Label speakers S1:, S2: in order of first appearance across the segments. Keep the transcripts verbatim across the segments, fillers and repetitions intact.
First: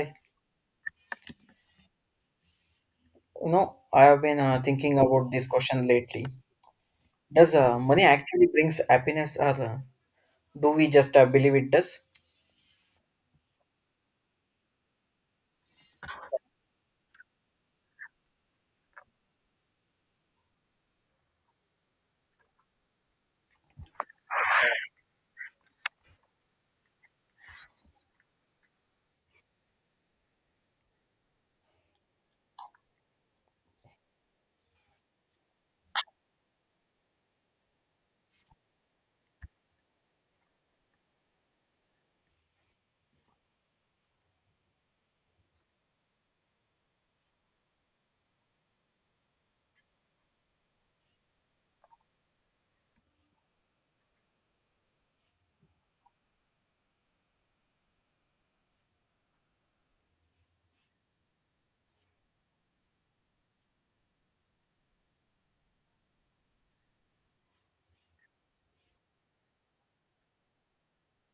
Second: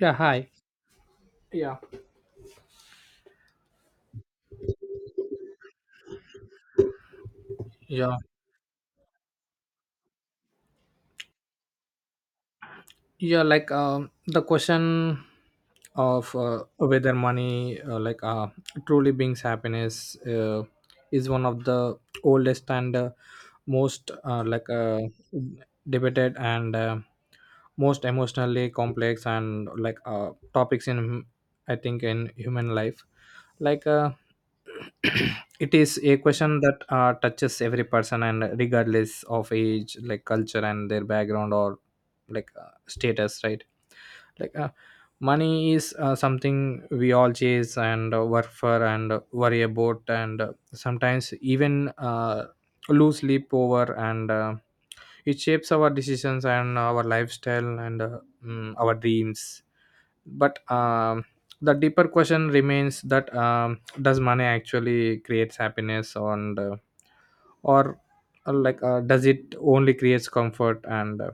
S1: Yeah, hi. Yeah.
S2: you know, I have been uh, thinking about this question lately. Does uh, money
S1: Yeah,
S2: actually brings happiness, or uh, do we just uh, believe it does?
S1: yeah. Like um, the question of uh, whether money, uh, like uh, truly brings happiness, uh, is one of the oldest and uh, most uh, like uh, debated and uh, most emotionally complex and like uh, topics in, I think, in human life. Like uh, it is a question that uh, touches every person, and regardless of age, like culture and their background or like uh, status. right like uh, Money is uh, something we all chase and uh, work for and uh, worry about and uh, sometimes even uh, lose sleep over, and uh, it shapes our decisions and our lifestyle and, uh, mm, our dreams. But um, the deeper question remains: that um, does money actually creates happiness, and uh, or uh, like uh, does it only creates comfort? And uh,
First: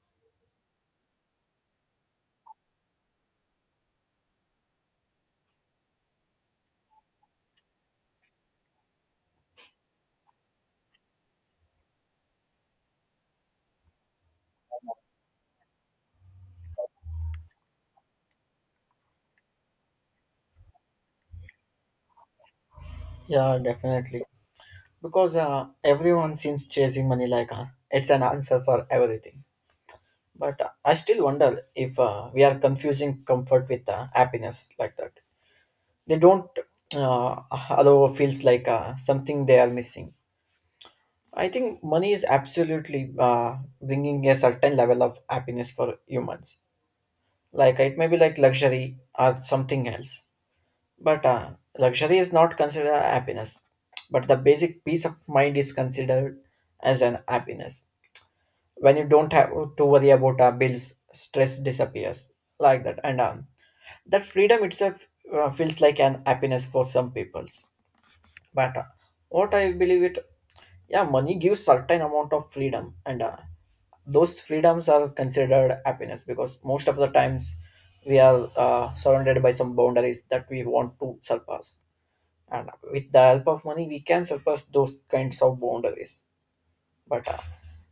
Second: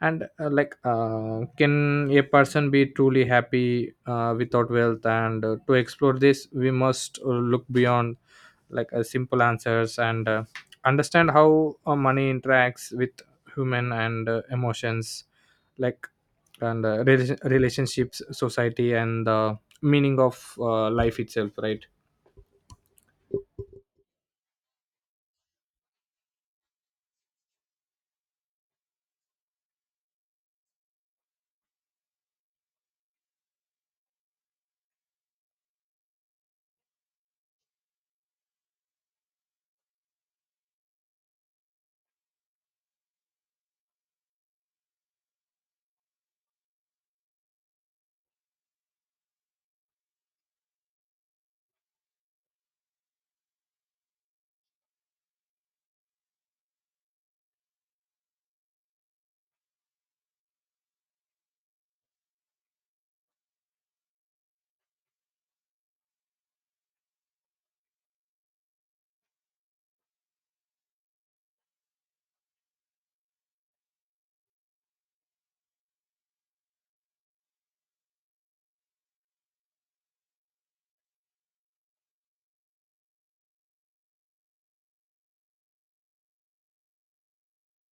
S1: and uh, like uh, Can a person be truly happy uh, without wealth? And uh, to explore this, we must uh, look beyond like uh, simple answers and uh, understand how uh, money interacts with human and uh, emotions, like and uh, relation, relationships, society, and the meaning of uh, life itself. Right
S2: Yeah, definitely. Because uh, everyone seems chasing money like uh, it's an answer for everything. But uh, I still wonder if uh, we are confusing comfort with uh, happiness like that. They don't uh, allow feels like uh, something they are missing. I think money is absolutely uh, bringing a certain level of happiness for humans, like it may be like luxury or something else, but uh, luxury is not considered a happiness, but the basic peace of mind is considered as an happiness when you don't have to worry about uh, bills, stress disappears like that, and um, that freedom itself uh, feels like an happiness for some peoples. But uh, what I believe it, yeah, money gives certain amount of freedom, and uh, those freedoms are considered happiness because most of the times we are uh, surrounded by some boundaries that we want to surpass, and with the help of money we can surpass those kinds of boundaries. But uh,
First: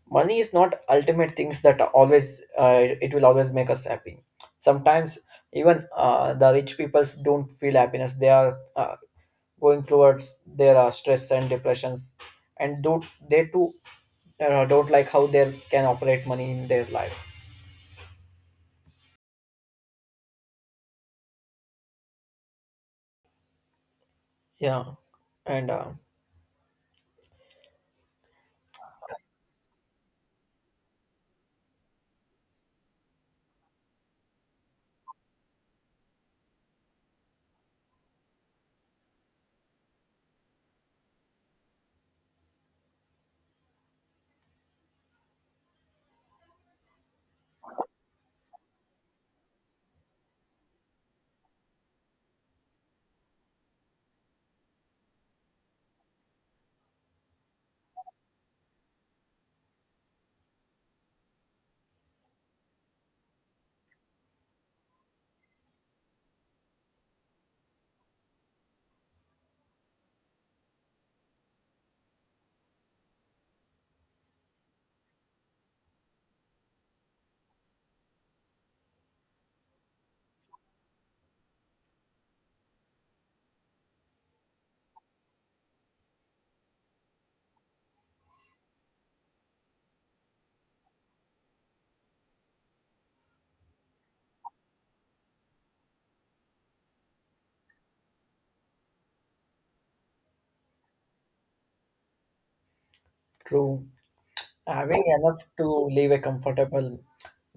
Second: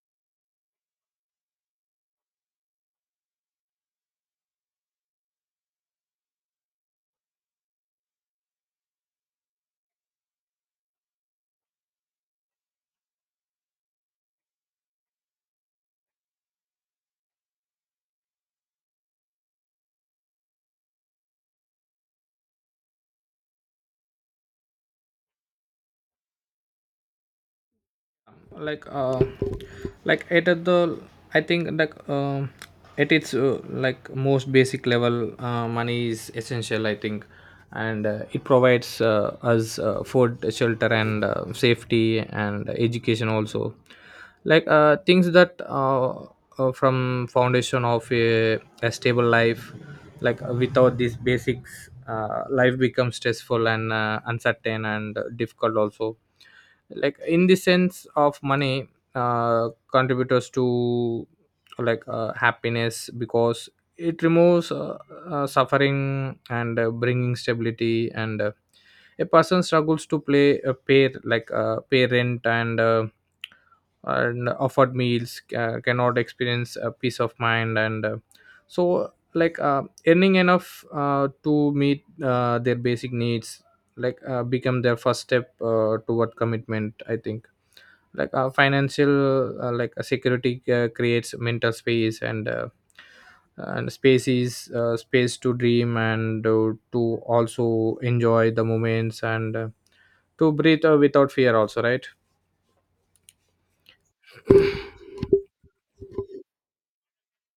S2: money is not ultimate things that are always uh, it will always make us happy. Sometimes even uh, the rich peoples don't feel happiness, they are uh, going towards their uh, stress and depressions, and do they too uh, don't like how they can operate money in their life, yeah. and uh,
S1: like uh like at the I think like um At its uh, like most basic level, uh, money is essential, I think, and uh, it provides uh, us uh, food, shelter, and uh, safety and education also, like uh, things that uh, uh, from foundation of a, a stable life. Like uh, without these basics, uh, life becomes stressful and uh, uncertain and uh, difficult also. Like in the sense of money, uh, contributors to like uh, happiness, because it removes uh, uh, suffering and uh, bringing stability, and uh, a person struggles to play a pair, like uh, pay rent and uh, and offered meals, uh, cannot experience a peace of mind, and uh, so like uh, earning enough uh, to meet uh, their basic needs like uh, become their first step uh, toward commitment, I think. Like uh, financial uh, like uh, security uh, creates mental space, and uh, and space is uh, space to dream and uh, to also enjoy the moments and uh, to breathe uh, without fear also. Right.
S2: True. Having enough to live a comfortable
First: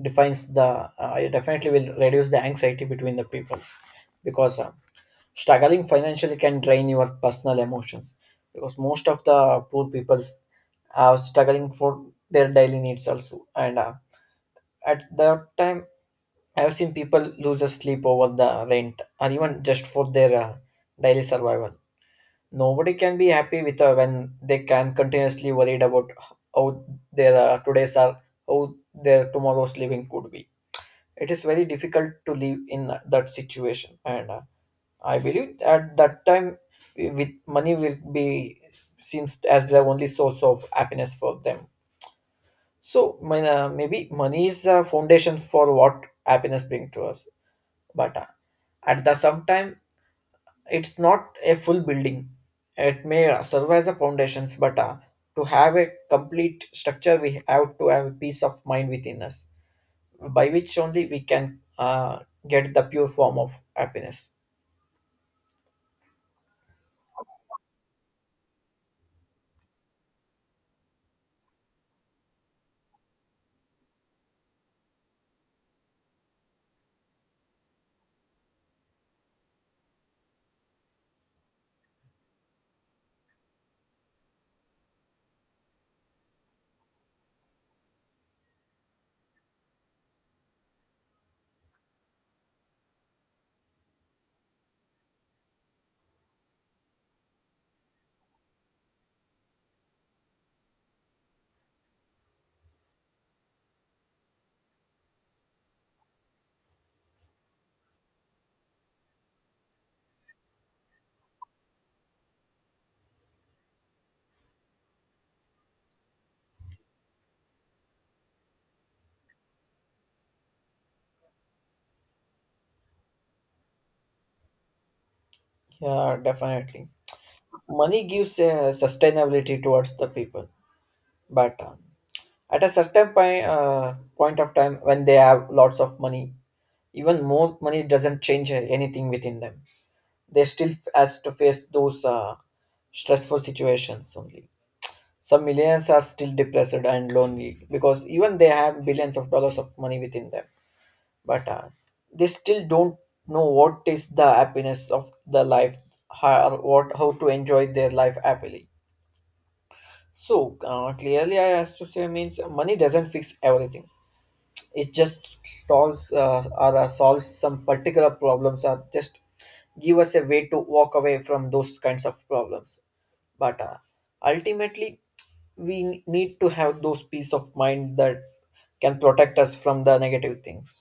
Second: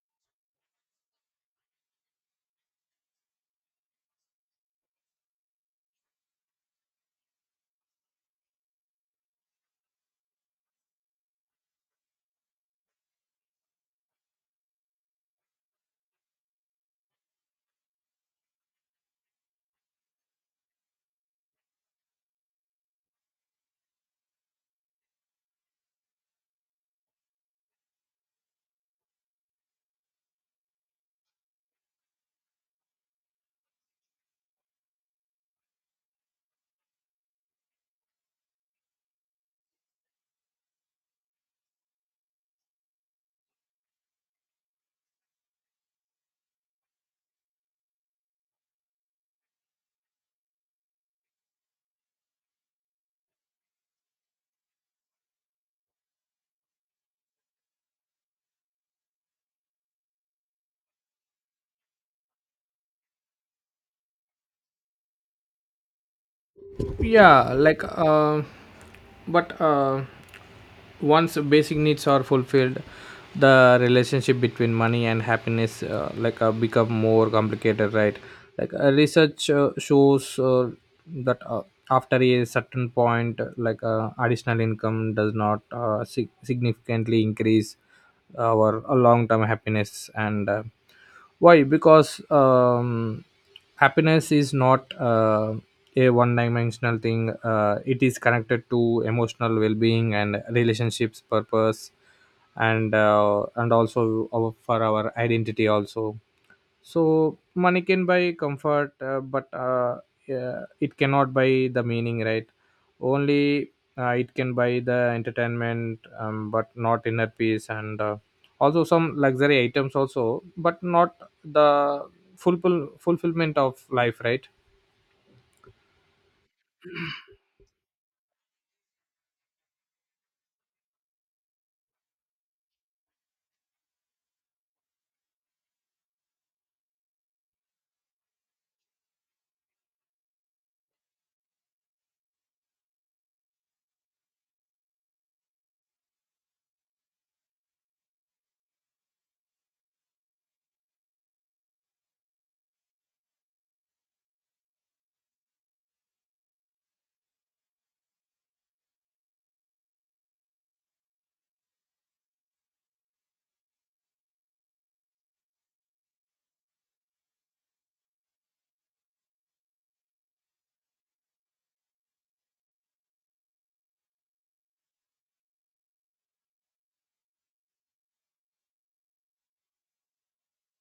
S2: defines the uh, it definitely will reduce the anxiety between the peoples, because uh, struggling financially can drain your personal emotions, because most of the poor peoples are struggling for their daily needs also, and uh, at that time I've seen people lose their sleep over the rent or even just for their uh, daily survival. Nobody can be happy with uh, when they can continuously worried about how their uh, today's are, how their tomorrow's living could be. It is very difficult to live in that situation, and uh, I believe at that time with money will be seems as the only source of happiness for them. So, my, uh, maybe money is a foundation for what happiness brings to us, but uh, at the same time it's not a full building. It may uh, serve as a foundations, but uh, to have a complete structure we have to have a peace of mind within us, by which only we can uh, get the pure form of happiness.
S1: yeah like uh, but uh, Once basic needs are fulfilled, the relationship between money and happiness uh, like uh, become more complicated. Right like uh, research uh, shows uh, that uh, after a certain point, uh, like uh, additional income does not uh, sig- significantly increase our uh, long-term happiness. And uh, why because um, Happiness is not uh, a one dimensional thing. Uh, it is connected to emotional well-being and relationships, purpose, and uh, and also our, for our identity also. So money can buy comfort, uh, but uh, yeah, it cannot buy the meaning. Right. Only uh, it can buy the entertainment, um, but not inner peace, and uh, also some luxury items also, but not the fulfill fulfillment of life. Right.
S2: Yeah, definitely. Money gives uh, sustainability towards the people, but uh, at a certain point, uh, point of time when they have lots of money, even more money doesn't change anything within them. They still f- has to face those uh, stressful situations only. Some millionaires are still depressed and lonely because even they have billions of dollars of money within them, but uh, they still don't know what is the happiness of the life, how or what how to enjoy their life happily. So uh, clearly I has to say means money doesn't fix everything. It just solves uh, or uh, solves some particular problems, or just give us a way to walk away from those kinds of problems. But uh, ultimately, we n- need to have those peace of mind that can protect us from the negative things.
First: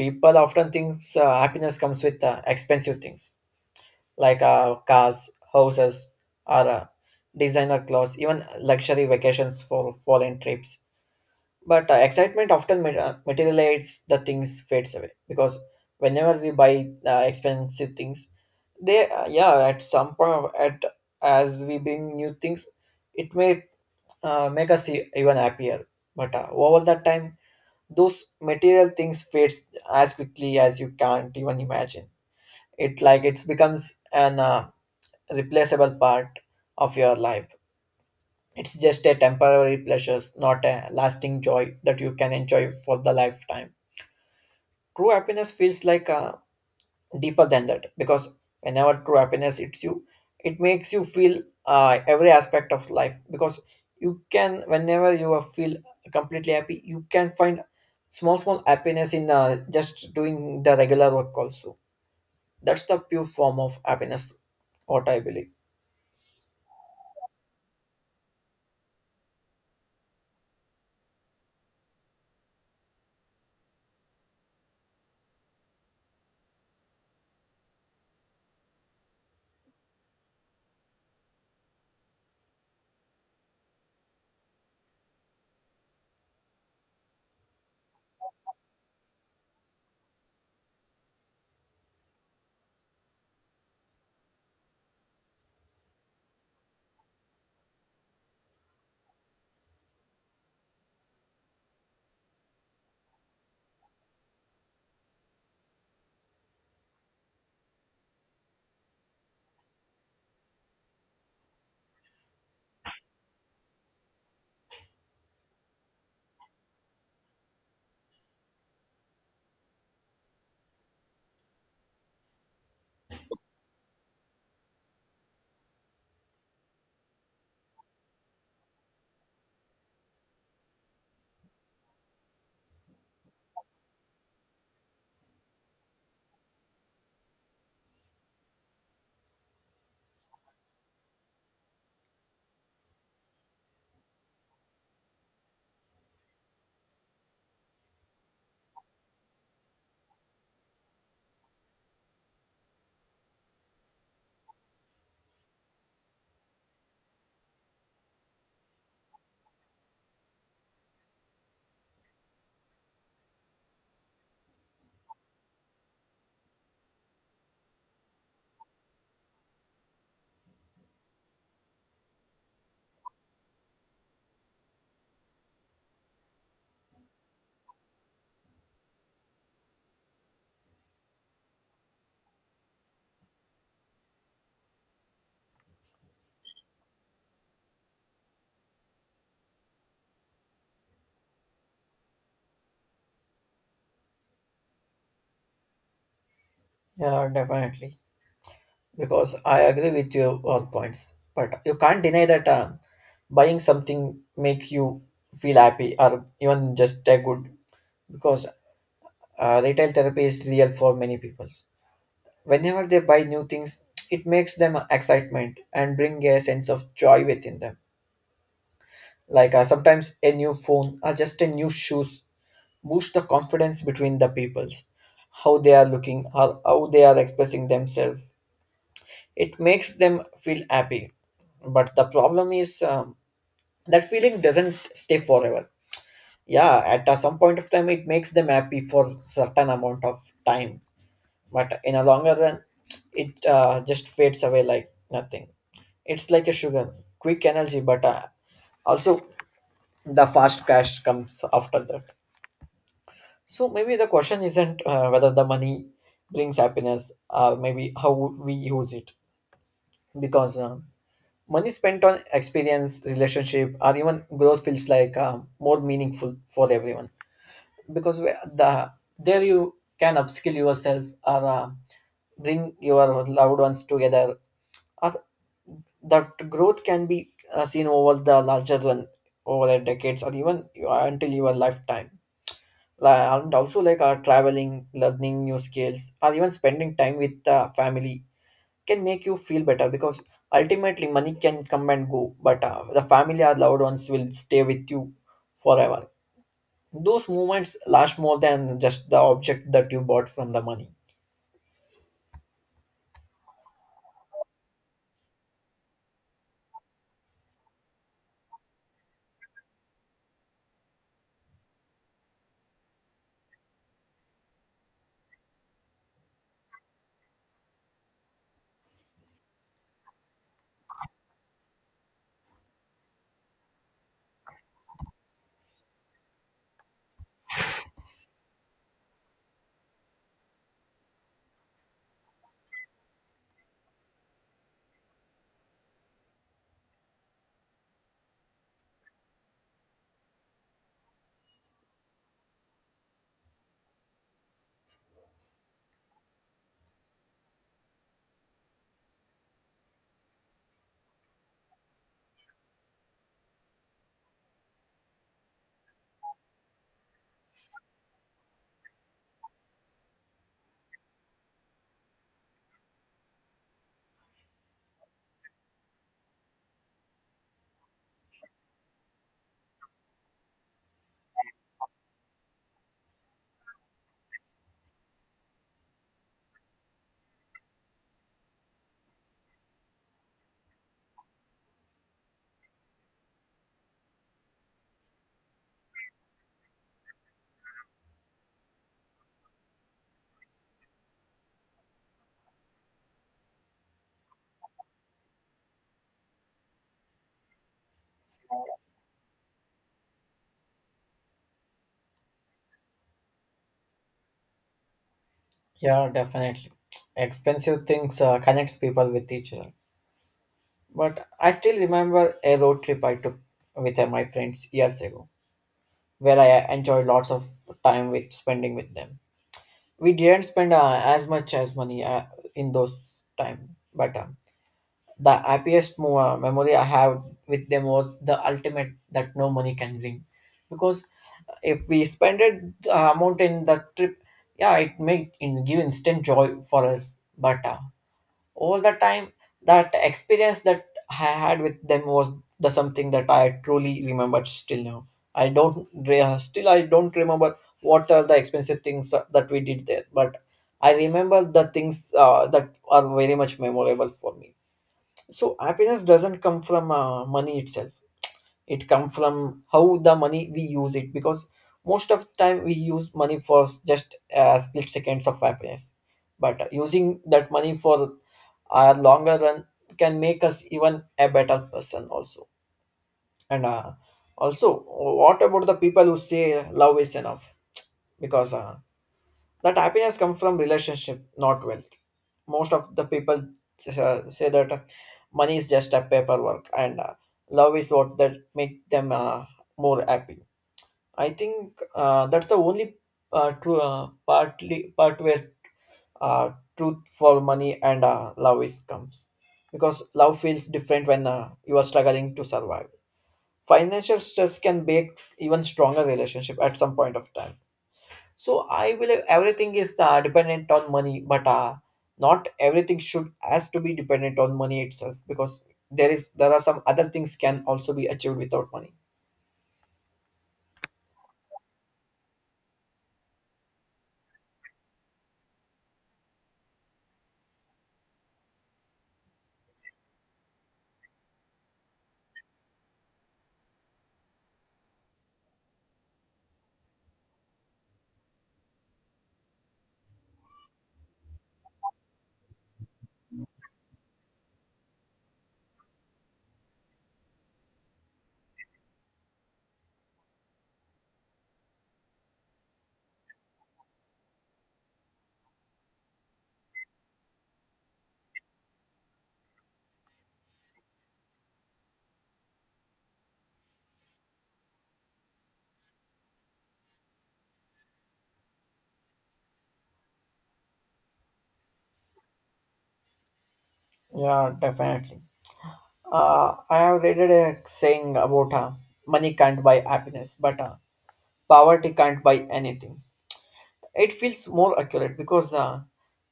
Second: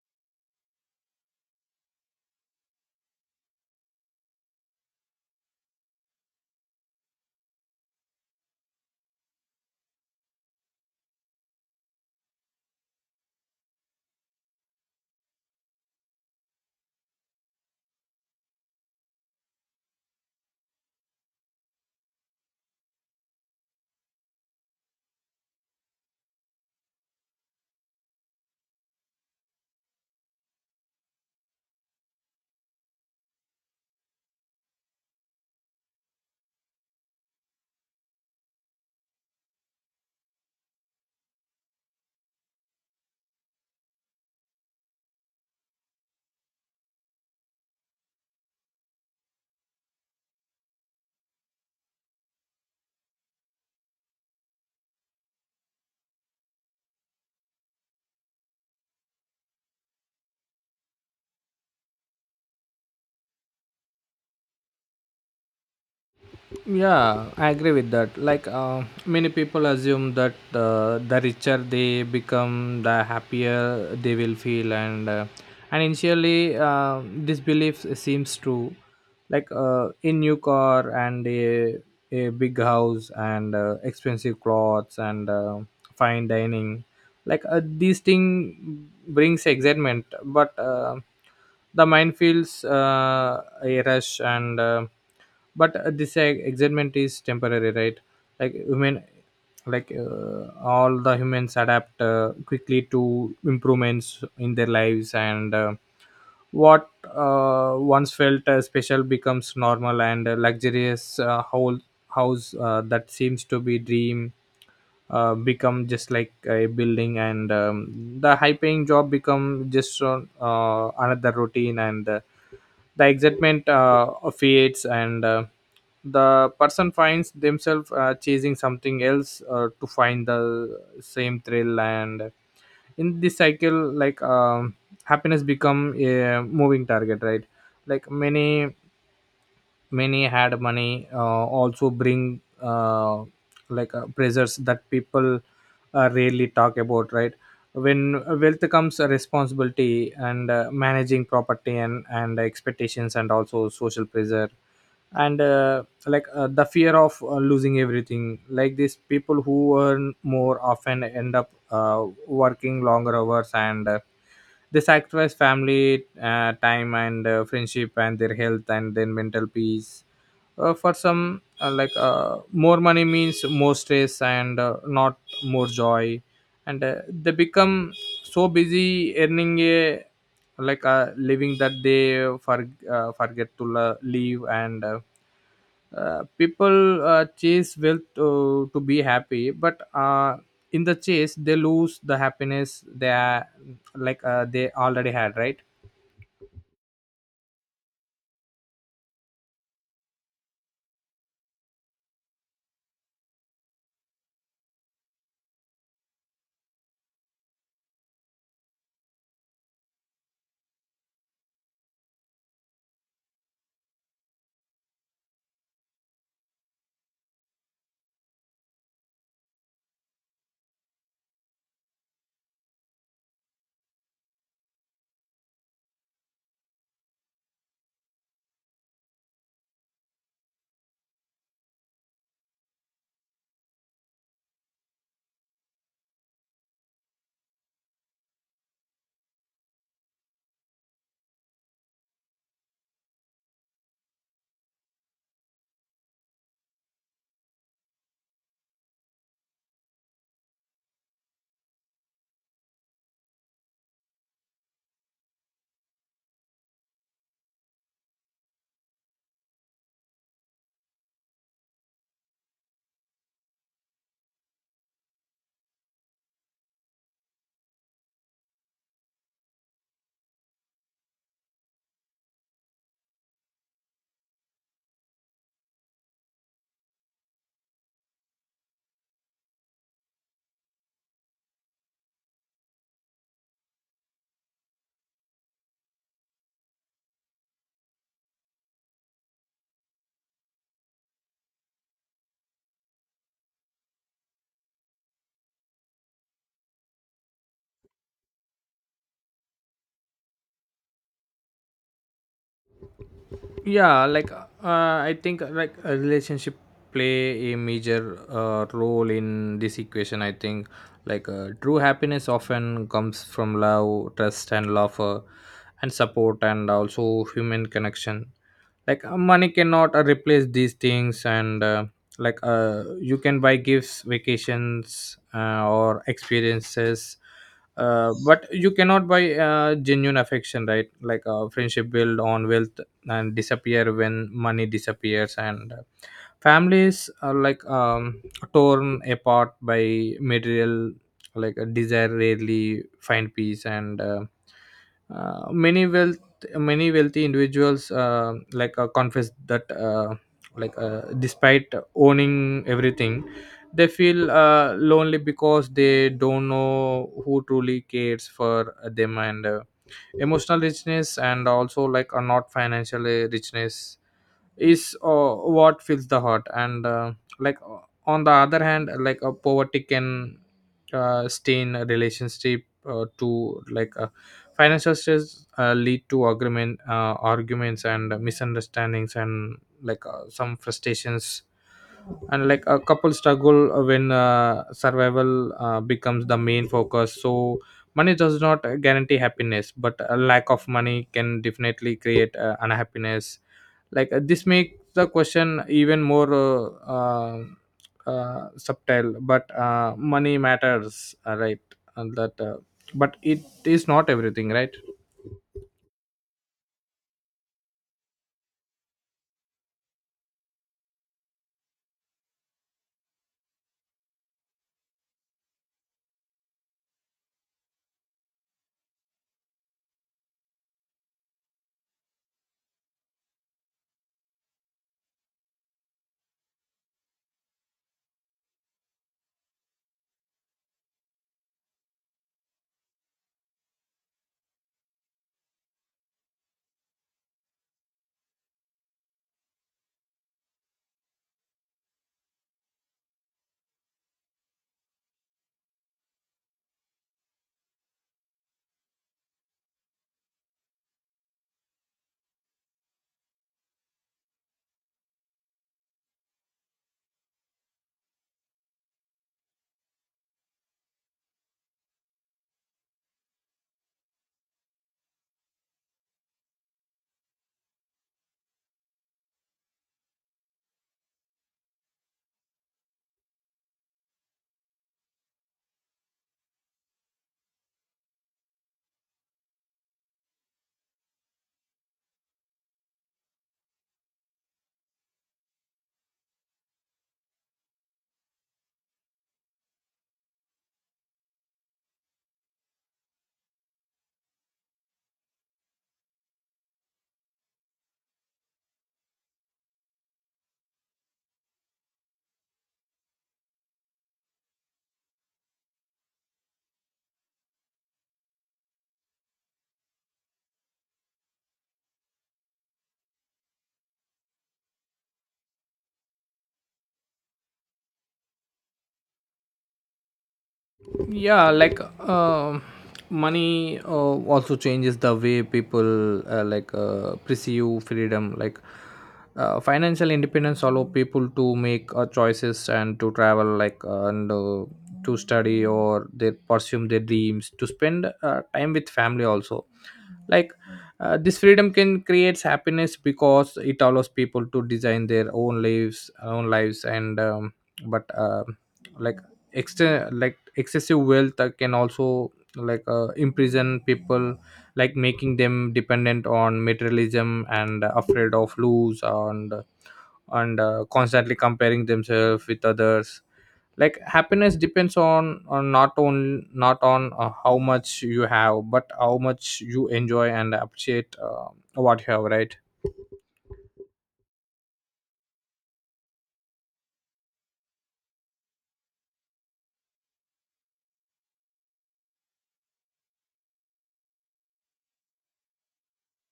S2: People often think uh, happiness comes with uh, expensive things, like uh, cars, houses, or uh, designer clothes, even luxury vacations for foreign trips. But uh, excitement often mat- uh, materializes the things, fades away because whenever we buy uh, expensive things, they uh, yeah at some point of- at as we bring new things, it may uh, make us e- even happier. But uh, over the time, those material things fades as quickly as you can't even imagine. It like it becomes an uh, replaceable part of your life. It's just a temporary pleasures, not a lasting joy that you can enjoy for the lifetime. True happiness feels like uh, deeper than that, because whenever true happiness hits you, it makes you feel uh, every aspect of life, because you can whenever you are feel completely happy, you can find small small happiness in uh, just doing the regular work also. That's the pure form of happiness, what I believe.
S1: Yeah, I agree with that. Like, uh, many people assume that uh, the richer they become, the happier they will feel, and uh, and initially, uh, this belief seems true. Like uh, a new car and a a big house and uh, expensive clothes and uh, fine dining, like uh, these thing brings excitement, but uh, the mind feels uh, a rush, and uh, but uh, this uh, excitement is temporary. Right like women like uh, All the humans adapt uh, quickly to improvements in their lives, and uh, what uh, once felt uh, special becomes normal, and a luxurious uh, whole house uh, that seems to be dream uh, become just like a building, and um, the high paying job become just uh, another routine, and uh, the excitement uh, fades, and uh, the person finds themselves uh, chasing something else uh, to find the same thrill. And in this cycle, like um, happiness become a moving target. right like many Many had money, uh, also bring uh, like uh, pressures that people uh, rarely talk about. Right. When wealth comes a responsibility, and uh, managing property and and expectations, and also social pressure, and uh, like uh, the fear of uh, losing everything. Like these people who earn more often end up uh, working longer hours, and uh, they sacrifice family uh, time, and uh, friendship and their health and then mental peace, uh, for some, uh, like uh, more money means more stress, and uh, not more joy. And uh, They become so busy earning a like a living that they for, uh, forget to la- leave, and uh, uh, people uh, chase wealth to, to be happy, but uh, in the chase they lose the happiness they are like uh, they already had. Right.
S2: Yeah, definitely. Because I agree with your all points, but you can't deny that uh, buying something make you feel happy or even just a good, because uh, retail therapy is real for many people. Whenever they buy new things, it makes them excitement and bring a sense of joy within them. Like uh, sometimes a new phone or just a new shoes boost the confidence between the peoples, how they are looking or how they are expressing themselves, it makes them feel happy. But the problem is um, that feeling doesn't stay forever. Yeah, at uh, some point of time it makes them happy for certain amount of time, but in a longer run it uh, just fades away like nothing. It's like a sugar, quick energy, but uh, also the fast crash comes after that. So maybe the question isn't uh, whether the money brings happiness, or maybe how we use it, because uh, money spent on experience, relationship, or even growth feels like uh, more meaningful for everyone, because we- the there you can upskill yourself, or uh, bring your loved ones together. Or that growth can be uh, seen over the larger run, over the decades, or even uh, until your lifetime. Li- And also like uh, traveling, learning new skills, or even spending time with the family can make you feel better, because ultimately money can come and go, but uh, the family or loved ones will stay with you forever. Those moments last more than just the object that you bought from the money.
S1: Yeah like uh, i think uh, like a relationship play a major uh, role in this equation, I think. Like uh, true happiness often comes from love, trust, and laughter, and support, and also human connection. Like uh, money cannot uh, replace these things, and uh, like uh, you can buy gifts, vacations, uh, or experiences, uh, but you cannot buy uh, genuine affection. Right like uh, friendship built on wealth and disappear when money disappears, and uh, families are like um, torn apart by material like a desire rarely find peace, and uh, uh, many wealth many wealthy individuals uh, like uh, confess that, uh, like uh, despite owning everything, they feel uh, lonely because they don't know who truly cares for them, and uh, emotional richness, and also like a not financial uh, richness, is uh, what fills the heart, and uh, like uh, on the other hand, like a poverty can uh, stain a relationship, uh, to like uh, financial stress uh, lead to argument uh, arguments and misunderstandings, and like uh, some frustrations, and like a couple struggle uh, when uh, survival uh, becomes the main focus. So money does not guarantee happiness, but a lack of money can definitely create uh, unhappiness. Like uh, this makes the question even more uh, uh, uh, subtle, but uh, money matters. Uh, right and that uh, but it is not everything. right
S2: Yeah, definitely. Expensive things uh, connects people with each other. But I still remember a road trip I took with uh, my friends years ago, where I uh, enjoyed lots of time with spending with them. We didn't spend uh, as much as money uh, in those time, but um the happiest mo- memory I have with them was the ultimate that no money can bring. Because if we spend it, the amount in the trip, yeah, it may in, give instant joy for us. But uh, all the time, that experience that I had with them was the something that I truly remembered still now. I don't re- still I don't remember what are the expensive things that we did there, but I remember the things uh, that are very much memorable for me. So happiness doesn't come from uh, money itself, it comes from how the money we use it, because most of the time we use money for s- just uh, split seconds of happiness, but using that money for a longer run can make us even a better person also. And uh, also, what about the people who say love is enough, because uh, that happiness comes from relationship, not wealth. Most of the people uh, say that uh, money is just a paperwork and uh, love is what that make them uh, more happy. I think uh, that's the only uh, true uh, partly part where uh, truth for money and uh, love is comes, because love feels different when uh, you are struggling to survive. Financial stress can make even stronger relationship at some point of time. So I believe everything is uh, dependent on money, but uh, not everything should has to be dependent on money itself, because there is there are some other things can also be achieved without money.
S1: yeah like um Money uh, also changes the way people uh, like uh, pursue freedom. Like uh, financial independence allow people to make uh, choices, and to travel, like uh, and uh, to study, or they pursue their dreams, to spend uh, time with family also. like uh, this freedom can creates happiness because it allows people to design their own lives own lives, and um, but um like extra, like excessive wealth, uh, can also like uh, imprison people, like making them dependent on materialism and afraid of lose, and and uh, constantly comparing themselves with others. Like happiness depends on, on not on not on uh, how much you have, but how much you enjoy and appreciate uh, what you have. Right.
S2: Yeah, definitely. Uh, I have read a saying about uh, money can't buy happiness, but uh, poverty can't buy anything. It feels more accurate because uh,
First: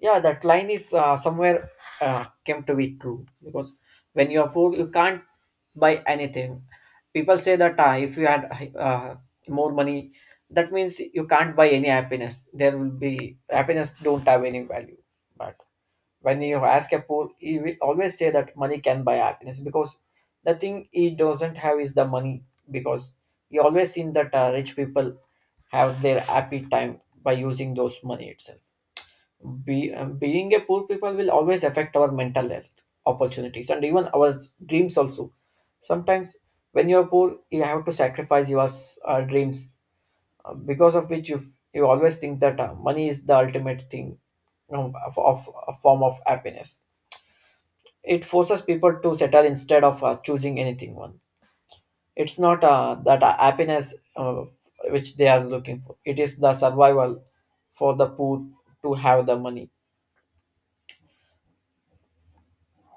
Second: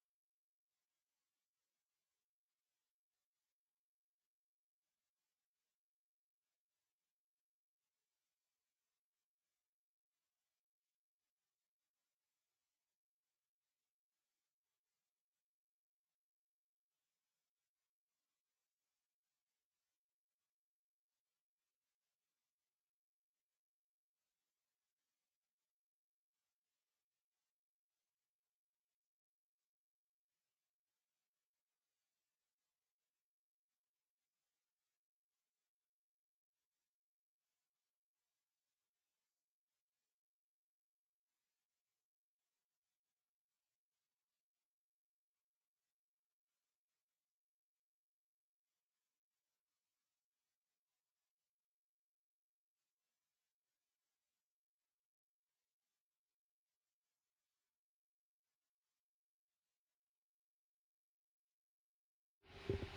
S2: yeah that line is uh, somewhere uh, came to be true because when you are poor you can't buy anything. People say that uh, if you had uh, more money, that means you can't buy any happiness. There will be happiness, don't have any value. But when you ask a poor, he will always say that money can buy happiness because the thing he doesn't have is the money. Because you always seen that uh, rich people have their happy time by using those money itself. Be, uh, being a poor people will always affect our mental health, opportunities, and even our s- dreams also. Sometimes when you're poor you have to sacrifice your s- uh, dreams, uh, because of which you f- you always think that uh, money is the ultimate thing, you know, of, of a form of happiness. It forces people to settle instead of uh, choosing anything one. It's not uh, that uh, happiness uh, which they are looking for, it is the survival for the poor to have the money.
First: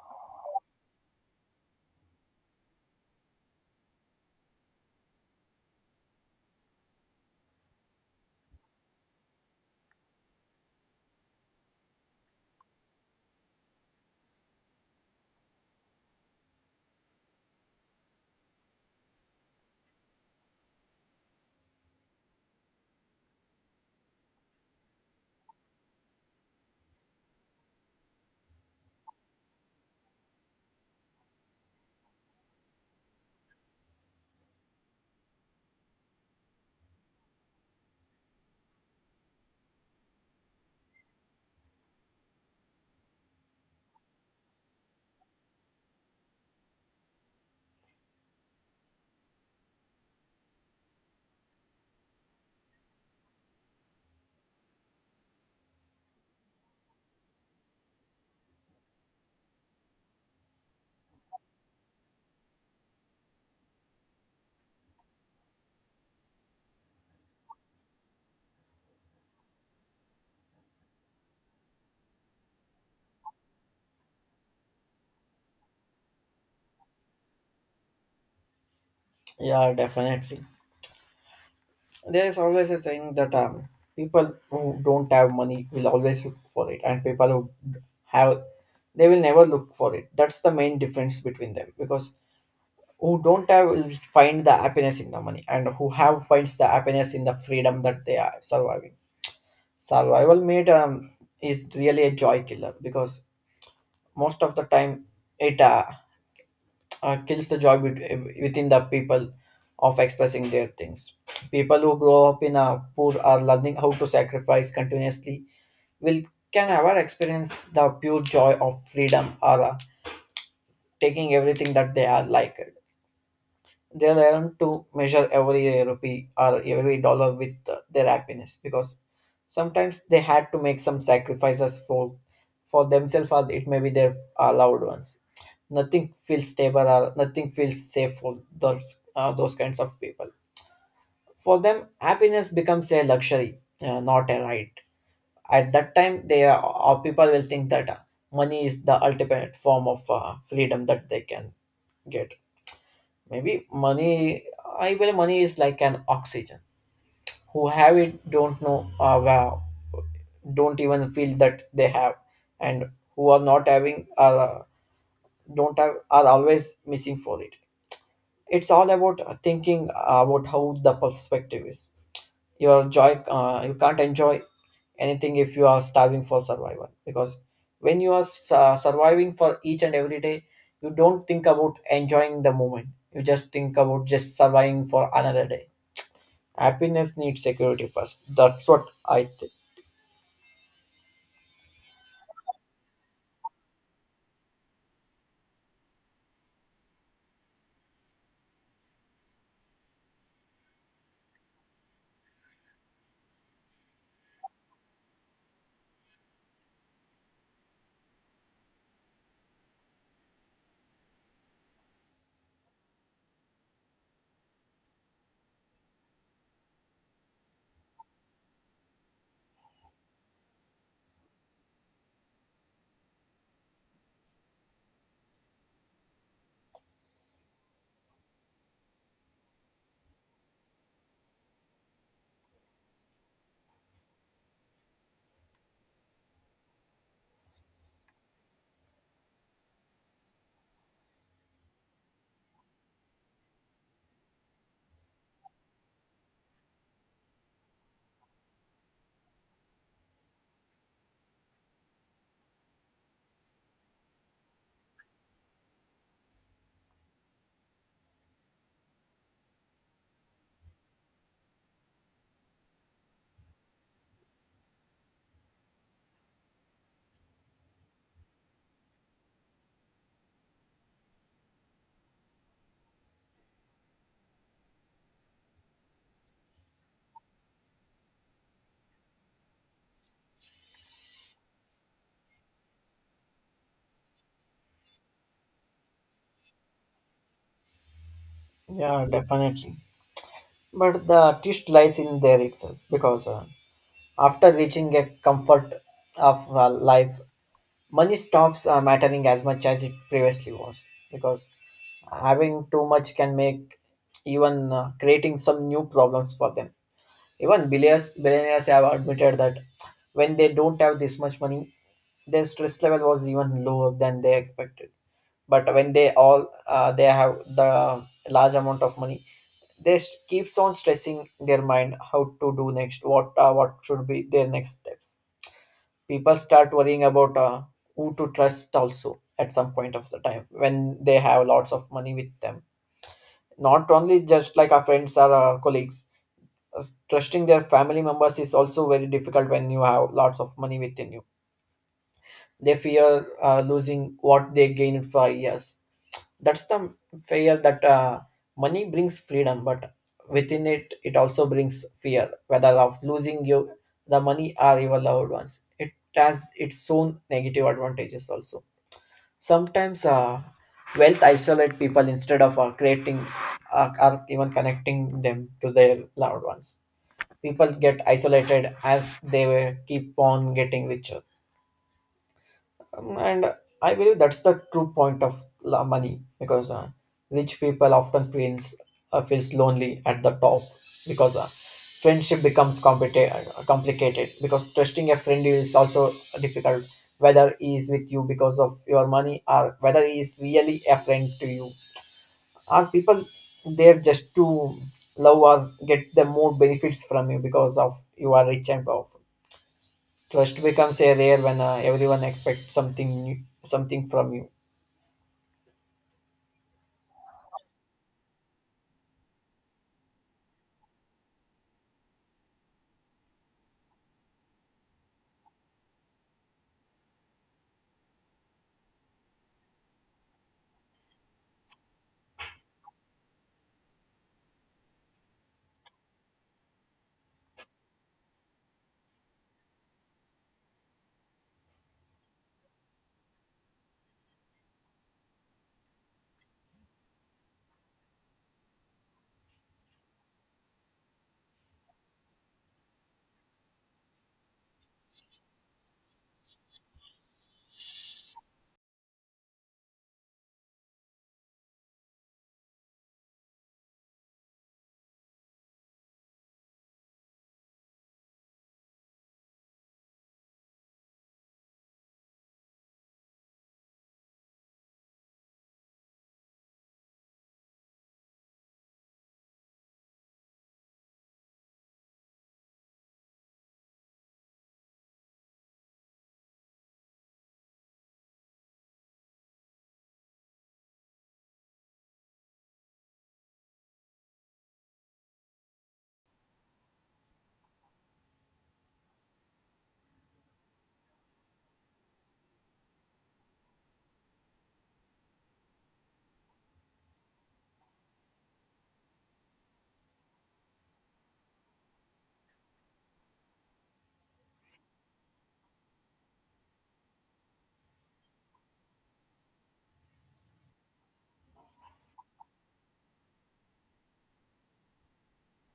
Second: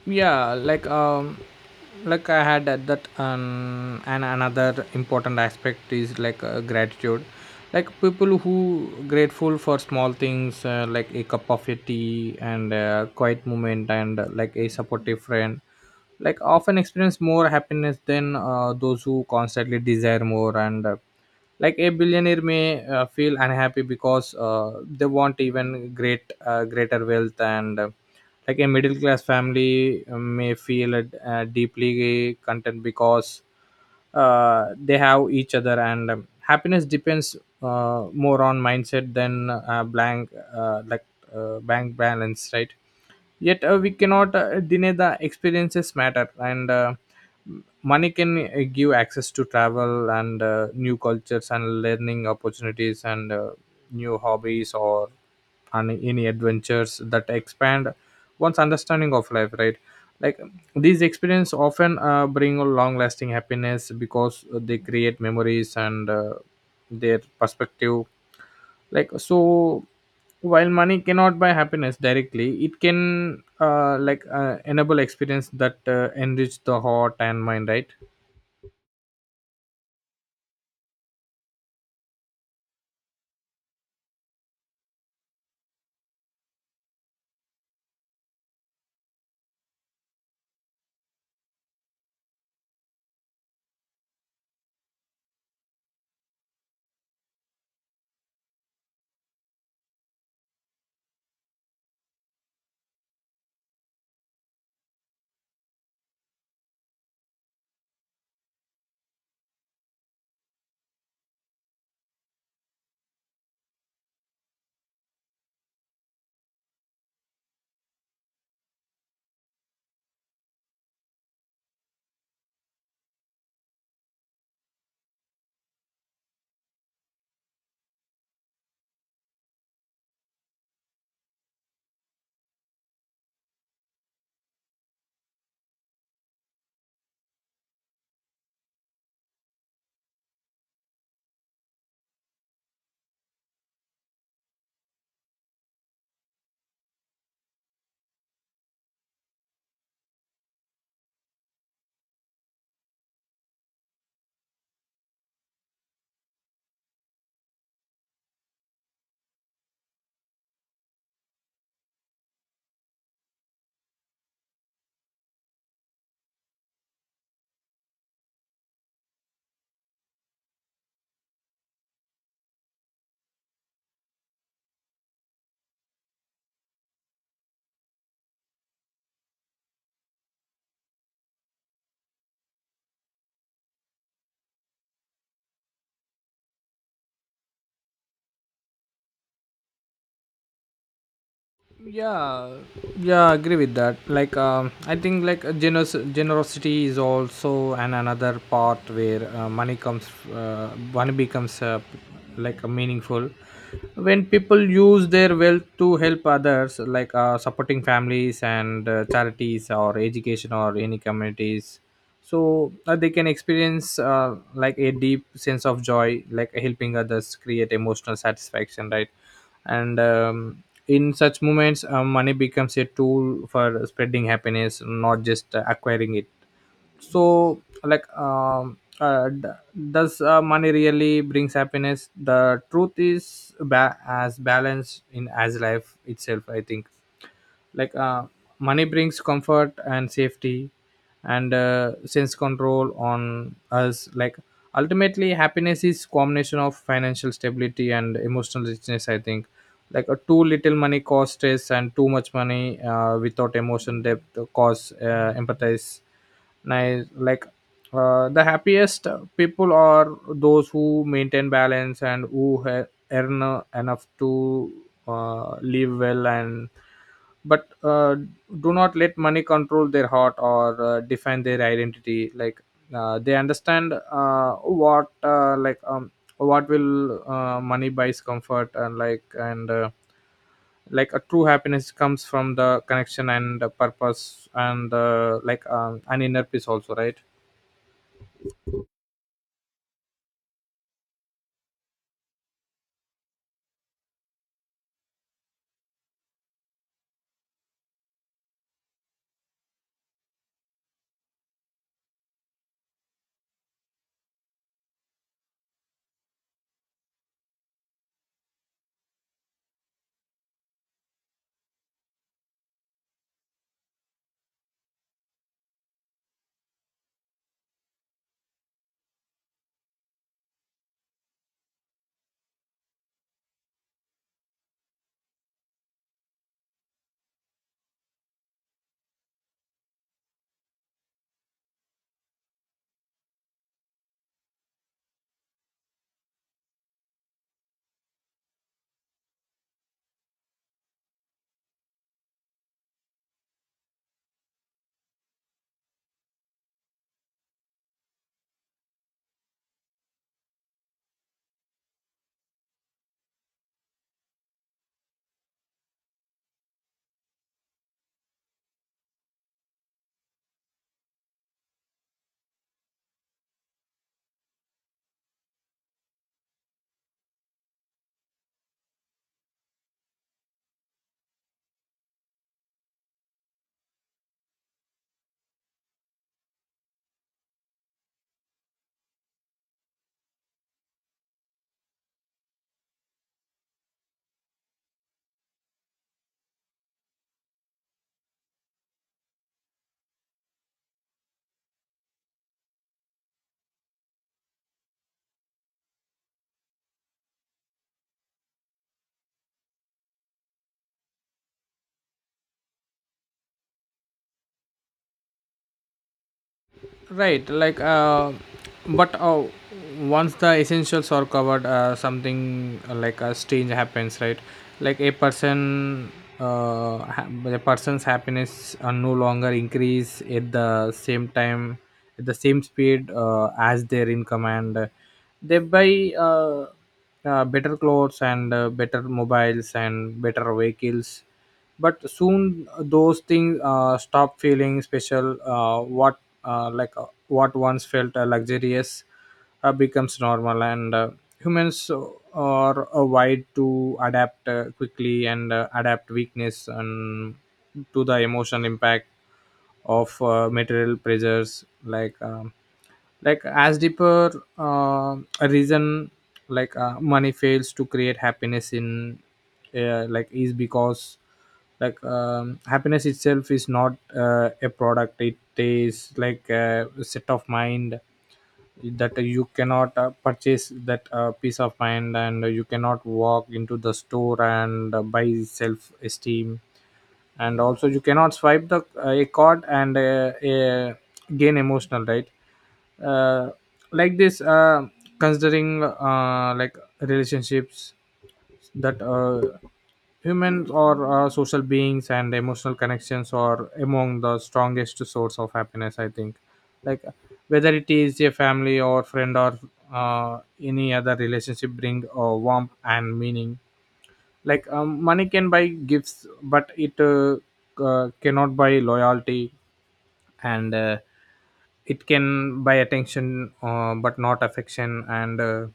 S1: Yeah like um like I had at that um and Another important aspect is like uh, gratitude. Like people who grateful for small things, uh, like a cup of a tea and a quiet moment, and uh, like a supportive friend, like often experience more happiness than uh, those who constantly desire more, and uh, like a billionaire may uh, feel unhappy because uh, they want even great uh, greater wealth, and uh, like a middle class family uh, may feel uh, deeply content because uh, they have each other, and um, happiness depends uh, more on mindset than uh, blank uh, like uh, bank balance. Right. Yet uh, we cannot uh, deny the experiences matter, and uh, m- money can uh, give access to travel, and uh, new cultures, and learning opportunities, and uh, new hobbies, or and any adventures that expand one's understanding of life. right like these experiences often uh, bring a long lasting happiness because they create memories, and uh, their perspective. like so while money cannot buy happiness directly, it can uh, like uh, enable experience that uh, enrich the heart and mind. Right.
S2: Yeah, definitely. There is always a saying that um, people who don't have money will always look for it, and people who have, they will never look for it. That's the main difference between them, because who don't have will find the happiness in the money, and who have finds the happiness in the freedom that they are surviving. Survival meat, um, is really a joy killer because most of the time it uh, uh, kills the joy bet- within the people of expressing their things. People who grow up in a poor are learning how to sacrifice continuously, will, can never experience the pure joy of freedom or uh, taking everything that they are like. They learn to measure every rupee or every dollar with uh, their happiness, because sometimes they had to make some sacrifices for for themselves, or it may be their uh, loved ones. Nothing feels stable or nothing feels safe for those uh, those kinds of people. For them, happiness becomes a luxury, uh, not a right. At that time they are, or people will think that uh, money is the ultimate form of uh, freedom that they can get. Maybe money, I believe money is like an oxygen. Who have it don't know, uh, wow, don't even feel that they have, and who are not having, uh, don't have, are always missing for it. It's all about uh, thinking about how the perspective is. Your joy, uh, you can't enjoy anything if you are starving for survival, because when you are su- surviving for each and every day, you don't think about enjoying the moment, you just think about just surviving for another day. Happiness needs security first. That's what I think.
S1: Yeah yeah Agree with that. Like um, i think like uh, generous generosity is also an another part where uh, money comes uh, money becomes uh, like a meaningful when people use their wealth to help others, like uh, supporting families, and uh, charities, or education, or any communities, so uh, they can experience, uh, like a deep sense of joy. Like helping others create emotional satisfaction. Right. And um, in such moments, uh, money becomes a tool for spreading happiness, not just uh, acquiring it. so like um, uh, d- does uh, money really brings happiness? The truth is ba- as balanced in as life itself, I think. like uh, Money brings comfort and safety, and uh, sense control on us. Like ultimately, happiness is combination of financial stability and emotional richness, I think. Like a too little money cause stress, and too much money uh, without emotion depth cause uh, empathize nice. Like uh, the happiest people are those who maintain balance, and who ha- earn uh, enough to uh, live well and but uh, do not let money control their heart or uh, define their identity. Like uh, they understand uh, what uh, like um, what will uh, money buys comfort. And like and uh, like a true happiness comes from the connection and the purpose and uh, like um, an inner peace also, right?
S2: Yeah, definitely. But the twist lies in there itself because uh, after reaching a comfort of uh, life, money stops uh, mattering as much as it previously was. Because having too much can make even uh, creating some new problems for them. Even billionaires, billionaires have admitted that when they don't have this much money, their stress level was even lower than they expected. But when they all uh, they have the large amount of money, they s- keeps on stressing their mind how to do next, what uh, what should be their next steps. People start worrying about uh, who to trust also at some point of the time when they have lots of money with them. Not only just like our friends or our colleagues, us- trusting their family members is also very difficult when you have lots of money within you. They fear uh, losing what they gained for years. That's the fear that uh, money brings freedom, but within it, it also brings fear, whether of losing you, the money, or your loved ones. It has its own negative advantages also. Sometimes uh, wealth isolate people instead of uh, creating uh, or even connecting them to their loved ones. People get isolated as they were- keep on getting richer. Um, and I believe that's the true point of la- money, because uh, rich people often feels uh, feels lonely at the top, because uh, friendship becomes complicated complicated because trusting a friend is also difficult, whether he is with you because of your money, or whether he is really a friend to you. Are people there just to love, or get the more benefits from you because of you are rich and powerful? Trust becomes a rare when uh, everyone expects something new, something from you.
S1: Right, like, uh, but uh, Once the essentials are covered, uh, something uh, like a strange happens, right? Like a person, uh, ha- a person's happiness uh, no longer increase at the same time, at the same speed uh, as their income, and uh, they buy uh, uh, better clothes and uh, better mobiles and better vehicles. But soon uh, those things uh, stop feeling special. Uh, what uh, like uh, what once felt uh, luxurious uh, becomes normal, and uh, humans uh, are uh, wired to adapt uh, quickly, and uh, adapt weakness and to the emotional impact of uh, material pressures. Like um, like as deeper uh, a reason, like uh, money fails to create happiness in uh, like is because like um, happiness itself is not uh, a product. It is like a set of mind that you cannot uh, purchase. That uh, peace of mind, and you cannot walk into the store and uh, buy self esteem. And also you cannot swipe the uh, a card and uh, uh, gain emotional right. uh, like this uh, Considering uh, like relationships, that uh, humans are uh, social beings, and emotional connections are among the strongest source of happiness, I think. like Whether it is a family or friend or uh, any other relationship, bring uh, warmth and meaning. Like um, money can buy gifts, but it uh, uh, cannot buy loyalty, and uh, it can buy attention, uh, but not affection, and uh,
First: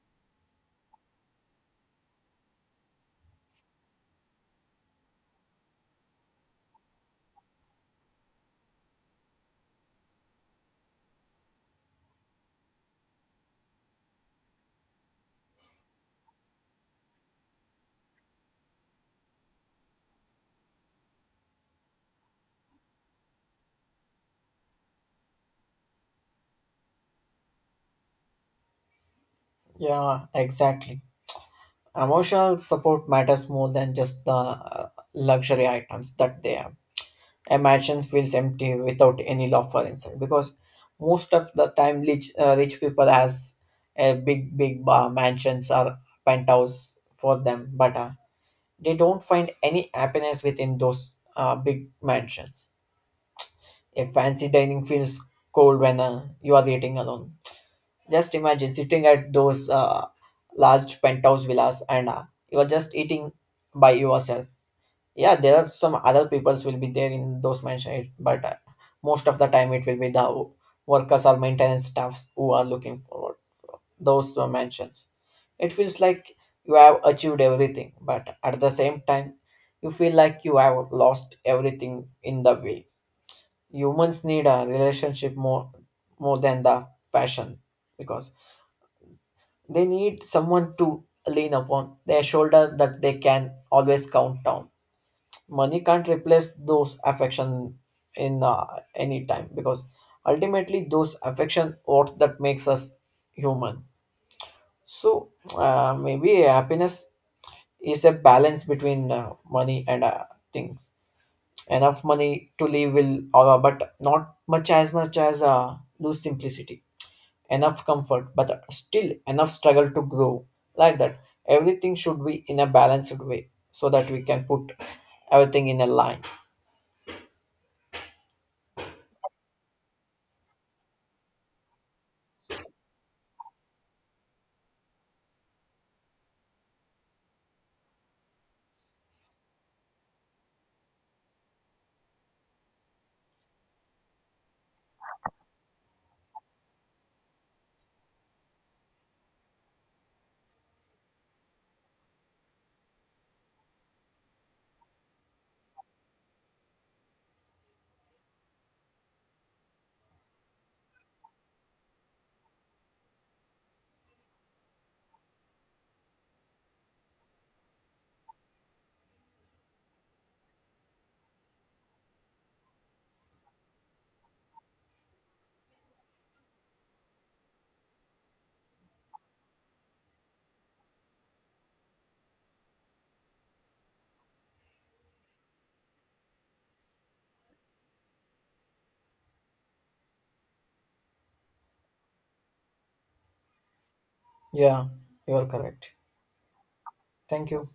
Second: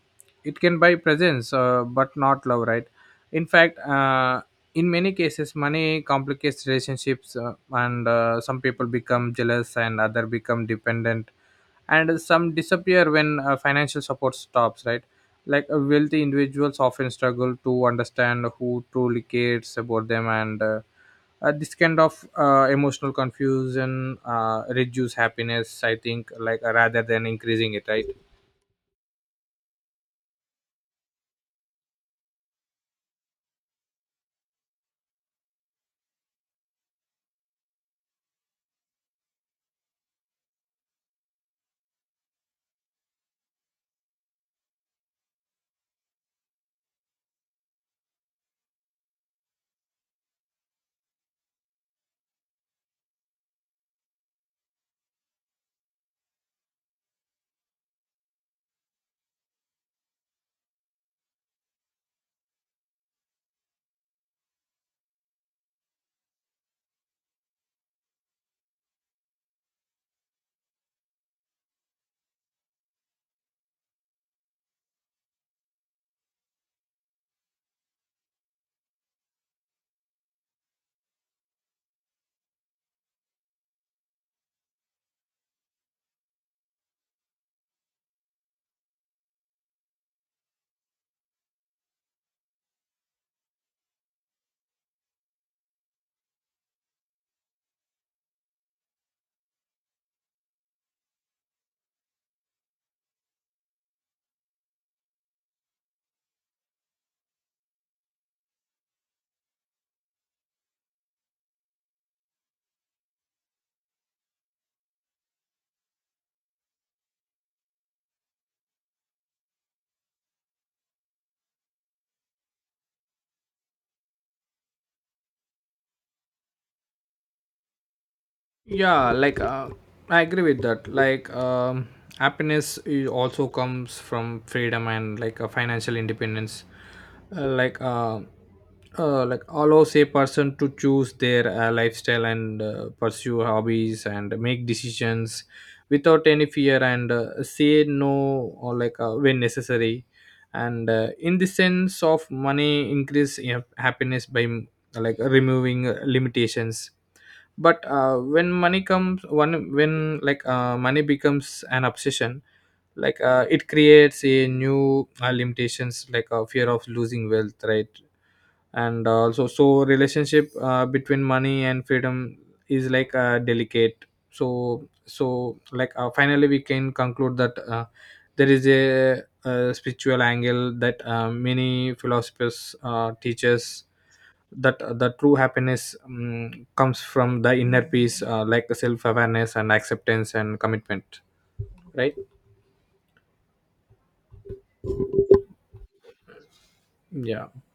S1: it can buy presence, uh, but not love, right? In fact, uh, in many cases money complicates relationships, uh, and uh, some people become jealous and other become dependent, and some disappear when uh, financial support stops, right? Like uh, wealthy individuals often struggle to understand who truly cares about them, and uh, uh, this kind of uh, emotional confusion uh, reduce happiness, I think, like uh, rather than increasing it, right?
S2: Yeah, exactly. Emotional support matters more than just the uh, luxury items that they have. A mansion feels empty without any locker inside, because most of the time, rich, uh, rich people has a big, big uh, mansions or penthouse for them, but uh, they don't find any happiness within those uh, big mansions. A fancy dining feels cold when uh, you are eating alone. Just imagine sitting at those uh, large penthouse villas and uh, you are just eating by yourself. Yeah, there are some other peoples will be there in those mansions, but uh, most of the time it will be the workers or maintenance staffs who are looking for those uh, mansions. It feels like you have achieved everything, but at the same time, you feel like you have lost everything in the way. Humans need a relationship more, more than the fashion, because they need someone to lean upon, their shoulder that they can always count on. Money can't replace those affection in uh, any time, because ultimately those affection what that makes us human. So uh, maybe happiness is a balance between uh, money and uh, things. Enough money to live will, uh, but not much as much as uh, lose simplicity, enough comfort, but still enough struggle to grow. Like that, everything should be in a balanced way so that we can put everything in a line.
S1: Yeah, like uh, I agree with that. Like um, happiness i- also comes from freedom and like a financial independence. uh, like uh, uh, like Allows a person to choose their uh, lifestyle and uh, pursue hobbies and make decisions without any fear, and uh, say no or like uh, when necessary. And uh, in the sense of money increase, you know, happiness by mm, like removing uh, limitations. But uh, when money comes one, when like uh, money becomes an obsession, like uh, it creates a new uh, limitations like a fear of losing wealth, right? And uh, also so relationship uh, between money and freedom is like uh, delicate. So so like uh, finally, we can conclude that uh, there is a, uh spiritual angle that uh, many philosophers uh, teaches that uh, the true happiness um, comes from the inner peace, uh, like self awareness and acceptance and commitment, right?
S2: Yeah, you are correct.
S1: Yeah.
S2: Thank you.